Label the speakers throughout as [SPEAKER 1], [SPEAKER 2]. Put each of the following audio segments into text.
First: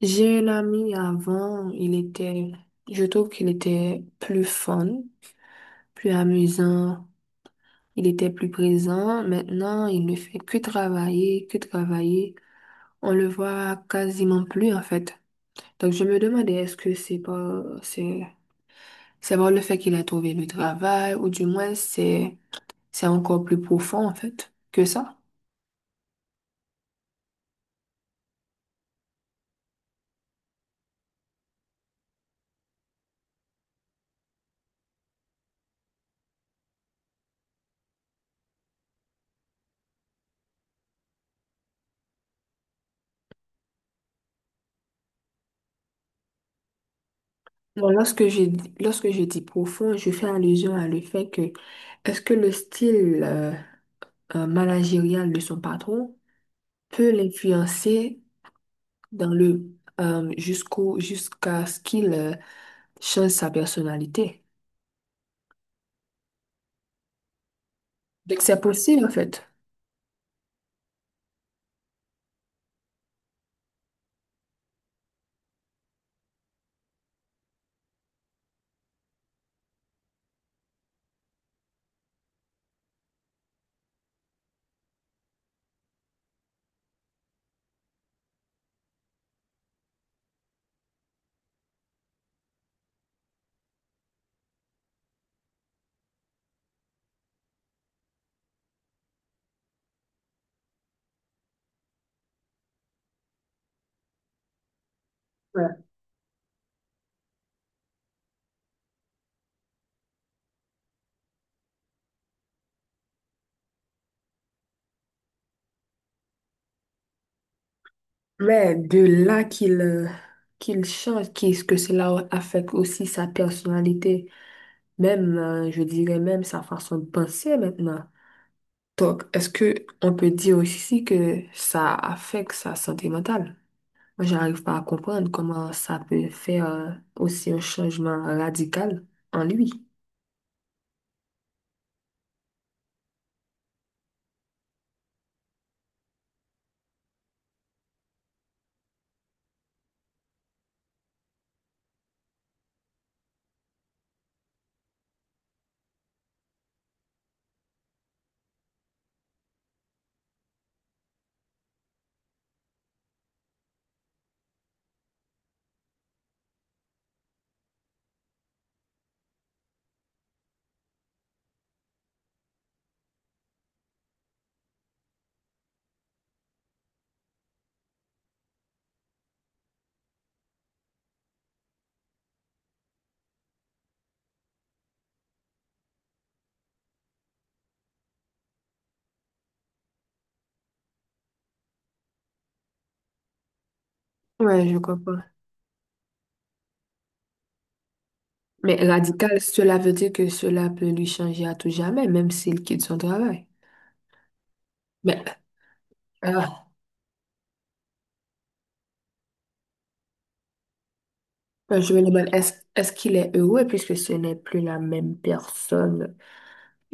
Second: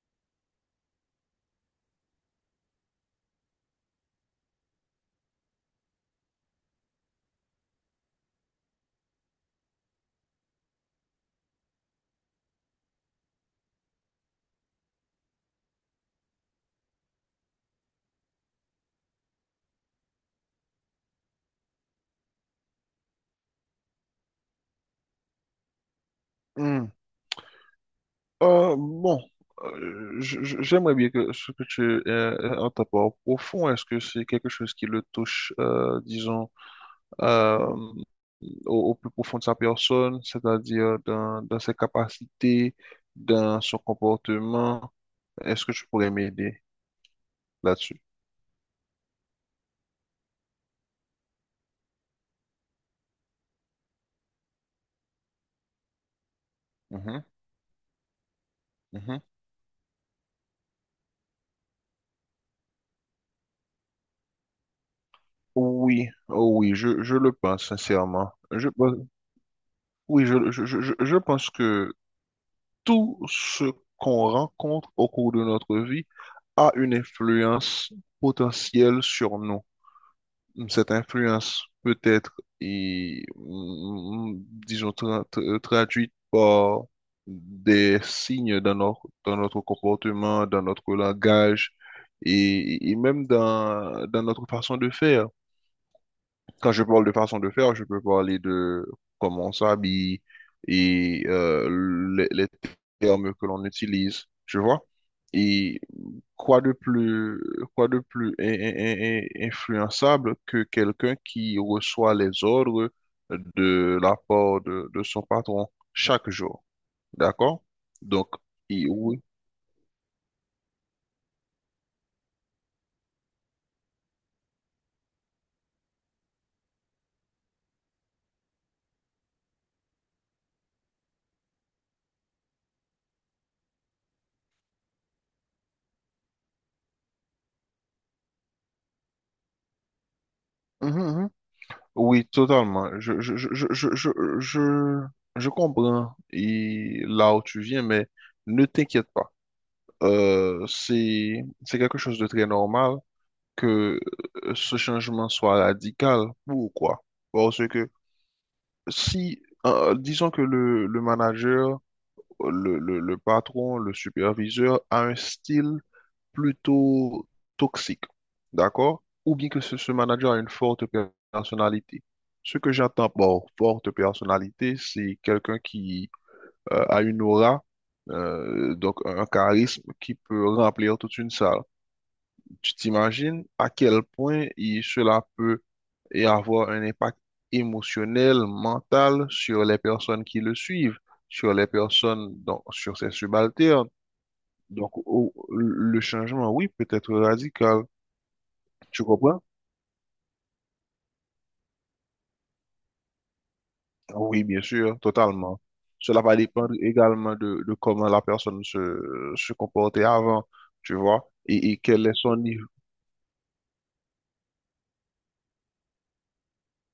[SPEAKER 1] J'ai un ami avant, je trouve qu'il était plus fun, plus amusant, il était plus présent. Maintenant, il ne fait que travailler, que travailler. On le voit quasiment plus, en fait. Donc, je me demandais, est-ce que c'est pas le fait qu'il a trouvé le travail, ou du moins, c'est encore plus profond, en fait, que ça?
[SPEAKER 2] Hmm. Bon, j'aimerais bien que ce que tu en ta part profond, est-ce que c'est quelque chose qui le touche, disons, euh, au plus profond de sa personne, c'est-à-dire dans ses capacités, dans son comportement? Est-ce que tu pourrais m'aider
[SPEAKER 1] Bon,
[SPEAKER 2] là-dessus?
[SPEAKER 1] lorsque je dis profond, je fais allusion à le fait que, est-ce que le style, managériale de son patron peut
[SPEAKER 2] Mhm,
[SPEAKER 1] l'influencer
[SPEAKER 2] mhm.
[SPEAKER 1] dans le, jusqu'à ce qu'il change sa personnalité.
[SPEAKER 2] Oui, oh oui, je le pense sincèrement.
[SPEAKER 1] Donc c'est possible en fait.
[SPEAKER 2] Oui, je pense que tout ce qu'on rencontre au cours de notre vie a une influence potentielle sur nous. Cette influence peut être, et, mm, mm, disons, traduite par des signes dans notre comportement, dans notre langage et même dans notre façon de faire. Quand je parle de façon de faire, je peux parler de comment on s'habille et les termes que l'on utilise, tu vois.
[SPEAKER 1] Ouais.
[SPEAKER 2] Et quoi de plus, quoi de plus influençable que quelqu'un qui reçoit les ordres de la part de son patron chaque jour, d'accord? Donc,
[SPEAKER 1] Mais
[SPEAKER 2] et
[SPEAKER 1] de
[SPEAKER 2] oui.
[SPEAKER 1] là qu'il qu'il change, qu'est-ce que cela affecte aussi sa personnalité, même je dirais même sa façon de penser maintenant. Donc est-ce que on peut dire aussi que ça affecte sa santé mentale? Moi, j'arrive pas à comprendre comment ça peut faire aussi un changement radical en lui.
[SPEAKER 2] Mhm, mhm. Oui, totalement. Je je comprends et là où tu viens, mais ne t'inquiète pas. C'est quelque chose de très normal que ce changement soit radical. Pourquoi? Parce que si, disons que le manager, le patron, le superviseur a un style plutôt toxique, d'accord? Ou bien que ce manager a une forte personnalité. Ce que j'entends par forte personnalité, c'est quelqu'un qui a une aura, donc un charisme qui peut remplir toute une salle. Tu t'imagines à quel point cela peut et avoir un impact émotionnel, mental sur les personnes qui le suivent, sur les personnes, donc, sur ses subalternes.
[SPEAKER 1] Ouais, je
[SPEAKER 2] Donc,
[SPEAKER 1] comprends.
[SPEAKER 2] le changement, oui, peut être radical.
[SPEAKER 1] Mais
[SPEAKER 2] Tu
[SPEAKER 1] radical,
[SPEAKER 2] comprends?
[SPEAKER 1] cela veut dire que cela peut lui changer à tout jamais, même s'il quitte son travail.
[SPEAKER 2] Oui, bien sûr,
[SPEAKER 1] Mais
[SPEAKER 2] totalement. Cela va
[SPEAKER 1] euh,
[SPEAKER 2] dépendre également de comment la personne se comportait avant, tu vois, et,
[SPEAKER 1] je me
[SPEAKER 2] quel est
[SPEAKER 1] demande,
[SPEAKER 2] son
[SPEAKER 1] est-ce
[SPEAKER 2] niveau.
[SPEAKER 1] est-ce qu'il est heureux puisque ce n'est plus la même personne?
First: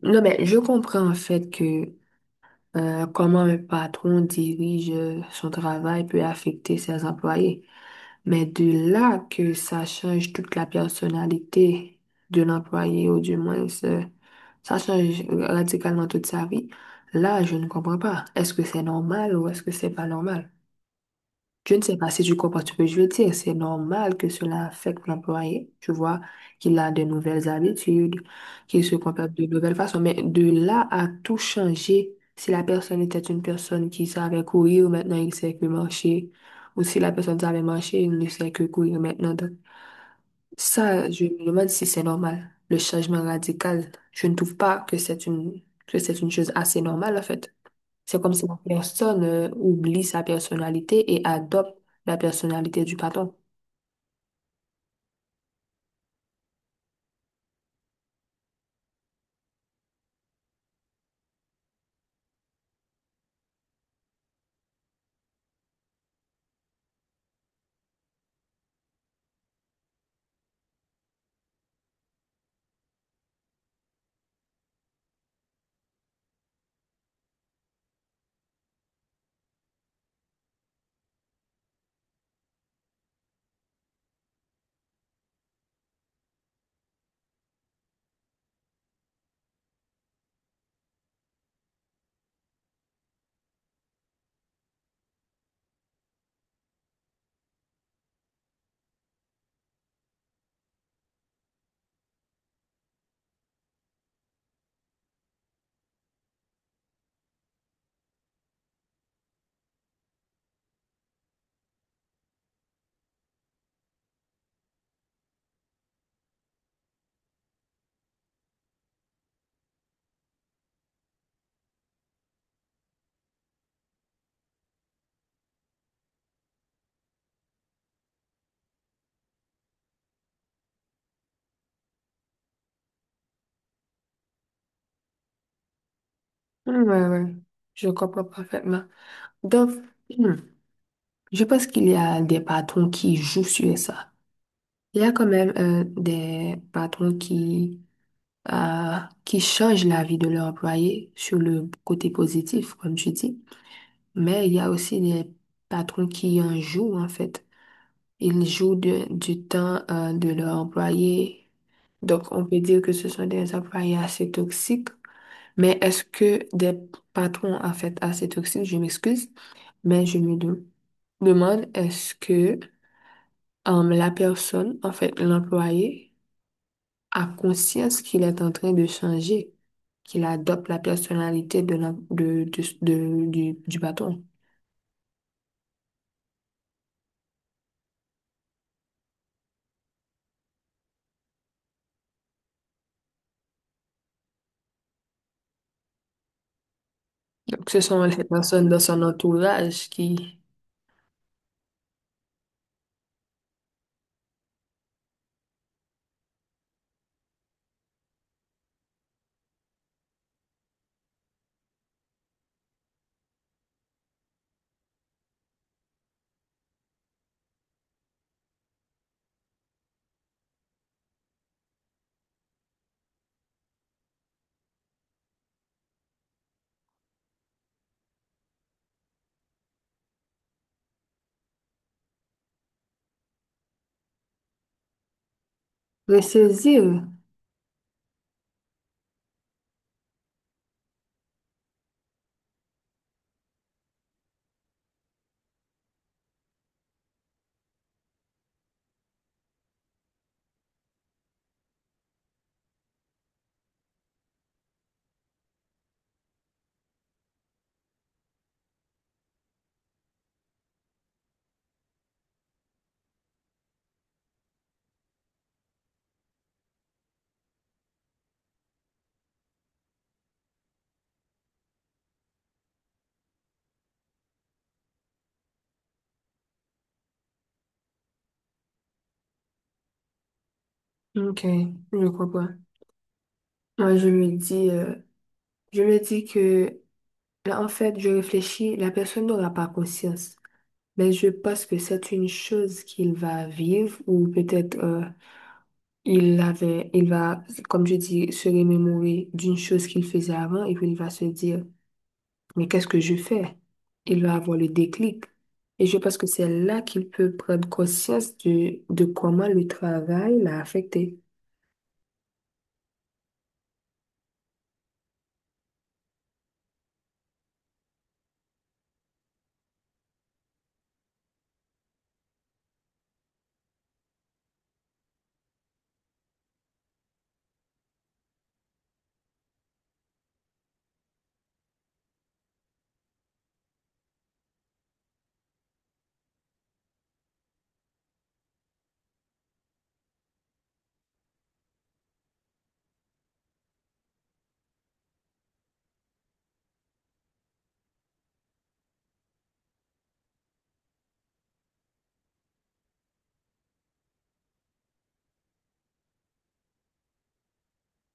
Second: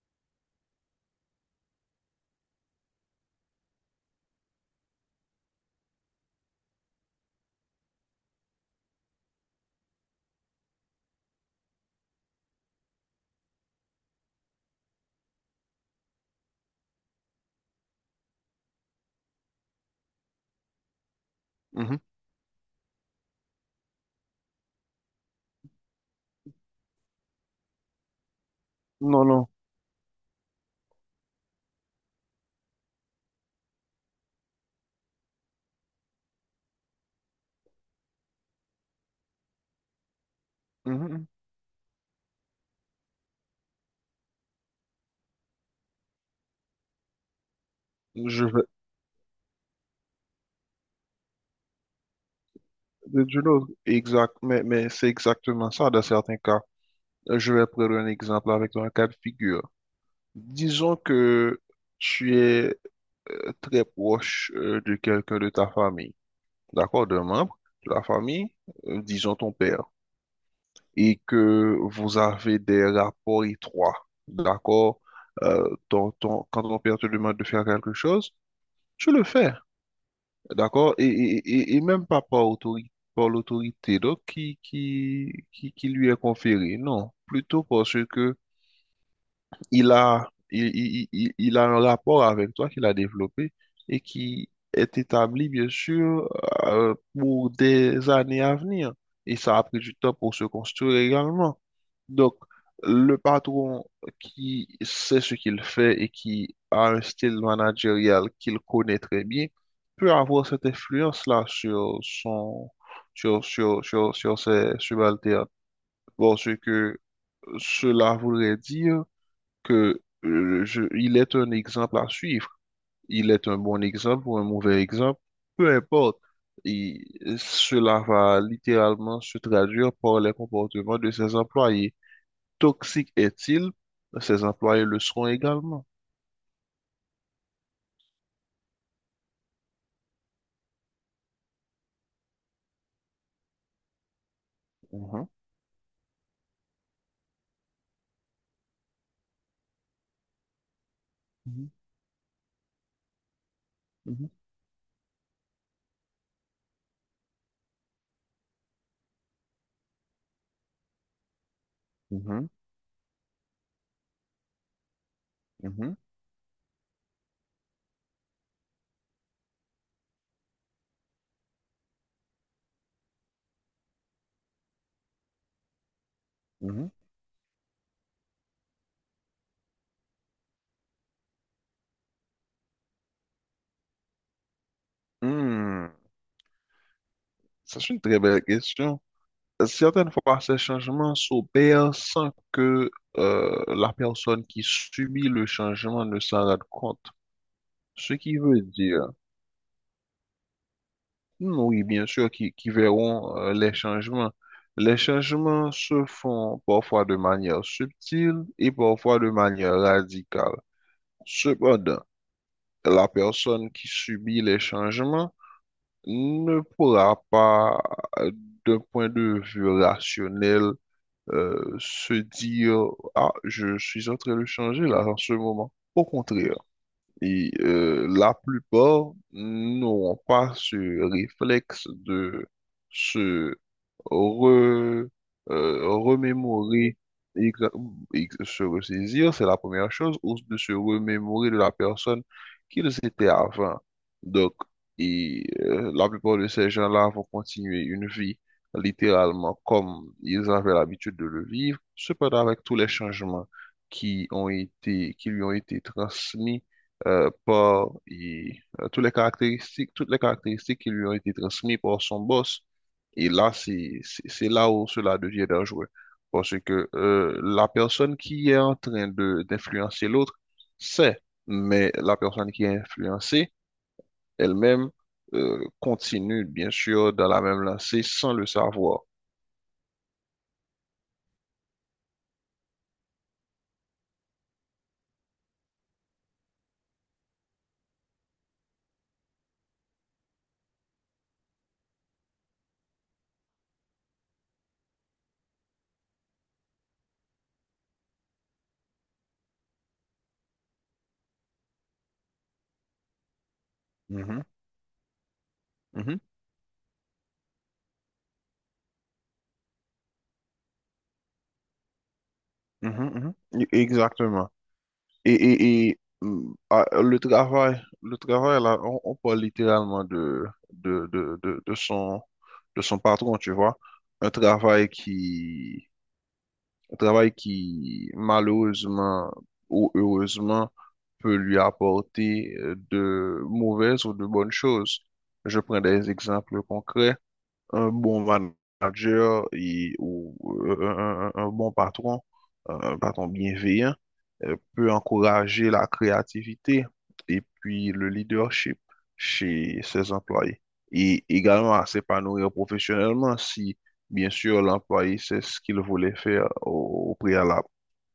[SPEAKER 1] Non, mais je comprends en fait que comment un patron dirige son travail peut affecter ses employés. Mais de là que ça change toute la personnalité de l'employé, ou du moins ça change radicalement toute sa vie, là, je ne comprends pas. Est-ce que c'est normal ou est-ce que c'est pas normal? Je ne sais
[SPEAKER 2] Mhm.
[SPEAKER 1] pas si tu comprends ce que je veux dire. C'est normal que cela affecte l'employé. Tu vois qu'il a de nouvelles habitudes, qu'il se
[SPEAKER 2] Non,
[SPEAKER 1] comporte
[SPEAKER 2] non.
[SPEAKER 1] de nouvelles façons. Mais de là à tout changer, si la personne était une personne qui savait courir, maintenant il sait que marcher. Ou si la personne savait marcher, il ne sait que courir maintenant. Donc, ça, je
[SPEAKER 2] Mhm,
[SPEAKER 1] me demande si c'est normal. Le changement radical, je ne trouve pas que c'est que c'est une chose assez normale, en fait. C'est
[SPEAKER 2] mhm.
[SPEAKER 1] comme
[SPEAKER 2] Je
[SPEAKER 1] si la
[SPEAKER 2] vais,
[SPEAKER 1] personne oublie sa personnalité et adopte la personnalité du patron.
[SPEAKER 2] je l'autre. Exact, mais c'est exactement ça dans certains cas. Je vais prendre un exemple avec un cas de figure. Disons que tu es très proche de quelqu'un de ta famille, d'accord, d'un membre de la famille, disons ton père. Et que vous avez des rapports étroits, d'accord? Quand ton père te demande de faire quelque chose, tu le fais, d'accord? Et même pas par autorité, par l'autorité donc, qui lui est conférée, non, plutôt parce que il a, il, il a un rapport avec toi qu'il a développé et qui est établi, bien sûr, pour des années à venir. Et ça a pris du temps pour se construire également. Donc, le patron qui sait ce qu'il fait et qui a un style managérial qu'il connaît très bien peut avoir cette influence-là sur son, sur, sur, sur, sur ses subalternes. Bon, ce que cela voudrait dire que il est un exemple à suivre. Il est un bon exemple ou un mauvais exemple, peu importe. Et cela va littéralement se traduire par les comportements de ses employés. Toxique est-il? Ses employés le seront également.
[SPEAKER 1] Hmm, ouais, ouais. Je comprends parfaitement. Donc, hmm, je pense qu'il y a des patrons qui jouent sur ça. Il y a quand
[SPEAKER 2] Mhm,
[SPEAKER 1] même des patrons euh, qui changent la vie de leur employé sur le
[SPEAKER 2] mhm,
[SPEAKER 1] côté positif, comme tu dis. Mais il y a aussi des patrons qui en jouent, en fait. Ils jouent du temps de leur employé. Donc, on
[SPEAKER 2] mhm,
[SPEAKER 1] peut dire que ce sont des employés assez toxiques. Mais
[SPEAKER 2] mhm,
[SPEAKER 1] est-ce que des patrons, en fait, assez toxiques, je m'excuse, mais demande, est-ce que la personne, en fait, l'employé,
[SPEAKER 2] mhm, mhm.
[SPEAKER 1] a conscience qu'il est en train de changer, qu'il adopte la personnalité de du patron.
[SPEAKER 2] Hmm, ça, c'est une très belle question. Certaines fois, ces changements s'opèrent sans que la personne qui subit le changement ne s'en rende compte.
[SPEAKER 1] Donc, ce sont
[SPEAKER 2] Ce
[SPEAKER 1] les
[SPEAKER 2] qui veut
[SPEAKER 1] personnes dans
[SPEAKER 2] dire,
[SPEAKER 1] son entourage qui
[SPEAKER 2] oui, bien sûr, qui verront les changements. Les changements se font parfois de manière subtile et parfois de manière radicale. Cependant, la personne qui subit les changements ne pourra pas, euh, d'un point de vue rationnel, se dire: Ah, je suis en train de changer là en ce moment. Au contraire. Et la plupart n'auront pas ce réflexe de se re- remémorer,
[SPEAKER 1] ressaisirent.
[SPEAKER 2] exa- se ressaisir, c'est la première chose, ou de se remémorer de la personne qu'ils étaient avant. Donc, la plupart de ces gens-là vont continuer une vie littéralement comme ils avaient l'habitude de le vivre, cependant avec tous les changements qui ont été, qui lui ont été transmis par et, toutes les caractéristiques qui lui ont été transmises par son boss. Et là, c'est là où cela devient dangereux. Parce que la personne qui est en train de d'influencer l'autre sait, mais la personne qui est influencée elle-même continue, bien sûr, dans la même lancée sans le savoir.
[SPEAKER 1] OK, je comprends. Moi, je me dis que là, en fait, je réfléchis, la personne n'aura pas conscience, mais je pense que c'est une chose qu'il va vivre ou peut-être il va, comme je dis, se remémorer d'une chose qu'il faisait avant et puis il va se dire, mais qu'est-ce que je fais? Il va
[SPEAKER 2] Mhm,
[SPEAKER 1] avoir le déclic. Et je pense
[SPEAKER 2] mhm,
[SPEAKER 1] que c'est là qu'il peut prendre conscience de comment le travail l'a affecté.
[SPEAKER 2] mhm, mhm. Exactement. Et le travail, là, on parle littéralement de, de, de, de son, de son patron, tu vois. Un travail qui, un travail qui, malheureusement ou heureusement, peut lui apporter de mauvaises ou de bonnes choses. Je prends des exemples concrets: un bon manager et, ou un bon patron, un patron bienveillant, peut encourager la créativité et puis le leadership chez ses employés. Et également à s'épanouir professionnellement si, bien sûr, l'employé sait ce qu'il voulait faire au préalable.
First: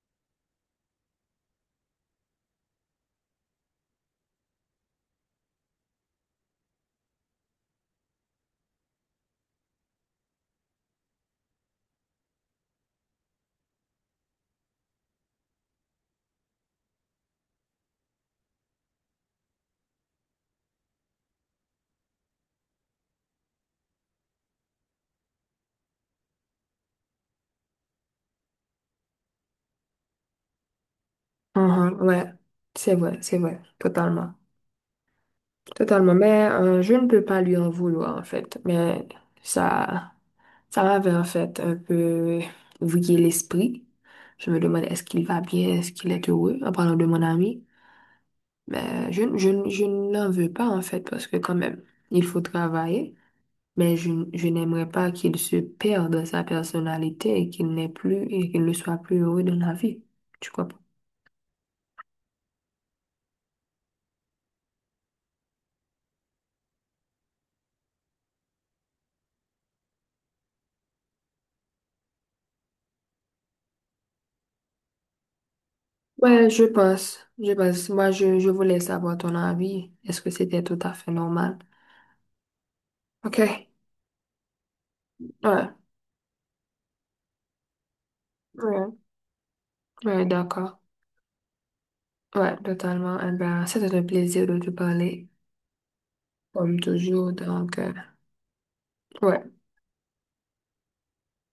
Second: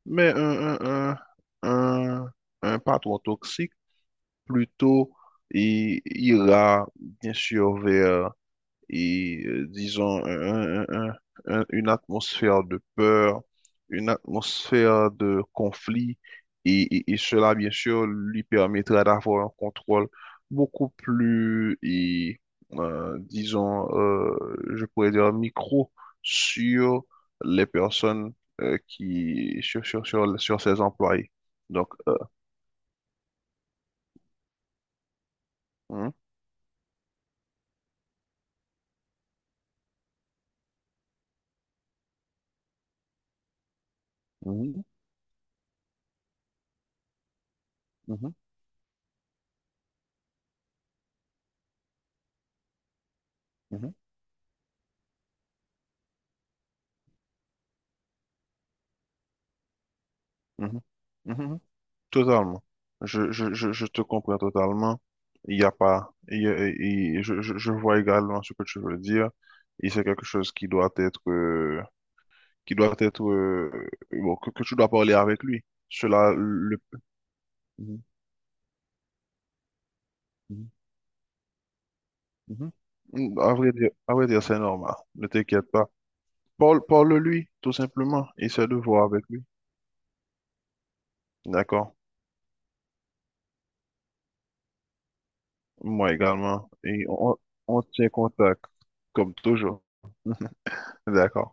[SPEAKER 2] Mais un, un, un patron toxique, plutôt, il ira, bien sûr, vers disons une atmosphère de peur, une atmosphère de conflit, et cela, bien sûr, lui permettra d'avoir un contrôle beaucoup plus, disons, je pourrais dire micro sur les personnes qui, sur ses employés. Donc,
[SPEAKER 1] Mhm, ouais, c'est vrai, totalement.
[SPEAKER 2] mhm,
[SPEAKER 1] Totalement, mais je ne peux pas lui en vouloir en fait, mais ça. Ça m'avait en fait un peu vrillé l'esprit. Je me demandais est-ce qu'il va bien, est-ce qu'il est heureux en parlant de mon ami.
[SPEAKER 2] mhm,
[SPEAKER 1] Mais je n'en veux pas en fait parce que quand même, il faut travailler.
[SPEAKER 2] mhm,
[SPEAKER 1] Mais je n'aimerais pas qu'il se perde dans sa personnalité et qu'il n'ait plus et qu'il ne soit plus heureux dans la vie. Tu crois pas?
[SPEAKER 2] mhm, mhm, mhm. Totalement. Je te comprends totalement. Il n'y a pas. Il y a- il- je vois également ce que tu veux dire. Et c'est quelque chose qui doit être, qui doit être, bon, que tu dois parler avec lui. Cela,
[SPEAKER 1] Ouais, je
[SPEAKER 2] le.
[SPEAKER 1] pense. Je pense.
[SPEAKER 2] Mhm,
[SPEAKER 1] Je voulais savoir ton avis. Est-ce que c'était
[SPEAKER 2] mhm,
[SPEAKER 1] tout à fait normal?
[SPEAKER 2] mhm.
[SPEAKER 1] Ok.
[SPEAKER 2] À vrai dire, c'est normal. Ne
[SPEAKER 1] Ouais.
[SPEAKER 2] t'inquiète pas. Parle-lui, tout simplement. Essaie de
[SPEAKER 1] Ouais.
[SPEAKER 2] voir avec lui.
[SPEAKER 1] Ouais, d'accord.
[SPEAKER 2] D'accord?
[SPEAKER 1] Ouais, totalement. Eh ben, c'était un plaisir de te parler,
[SPEAKER 2] Moi également.
[SPEAKER 1] comme
[SPEAKER 2] Et
[SPEAKER 1] toujours.
[SPEAKER 2] on,
[SPEAKER 1] Donc,
[SPEAKER 2] on tient contact, comme
[SPEAKER 1] ouais.
[SPEAKER 2] toujours. D'accord?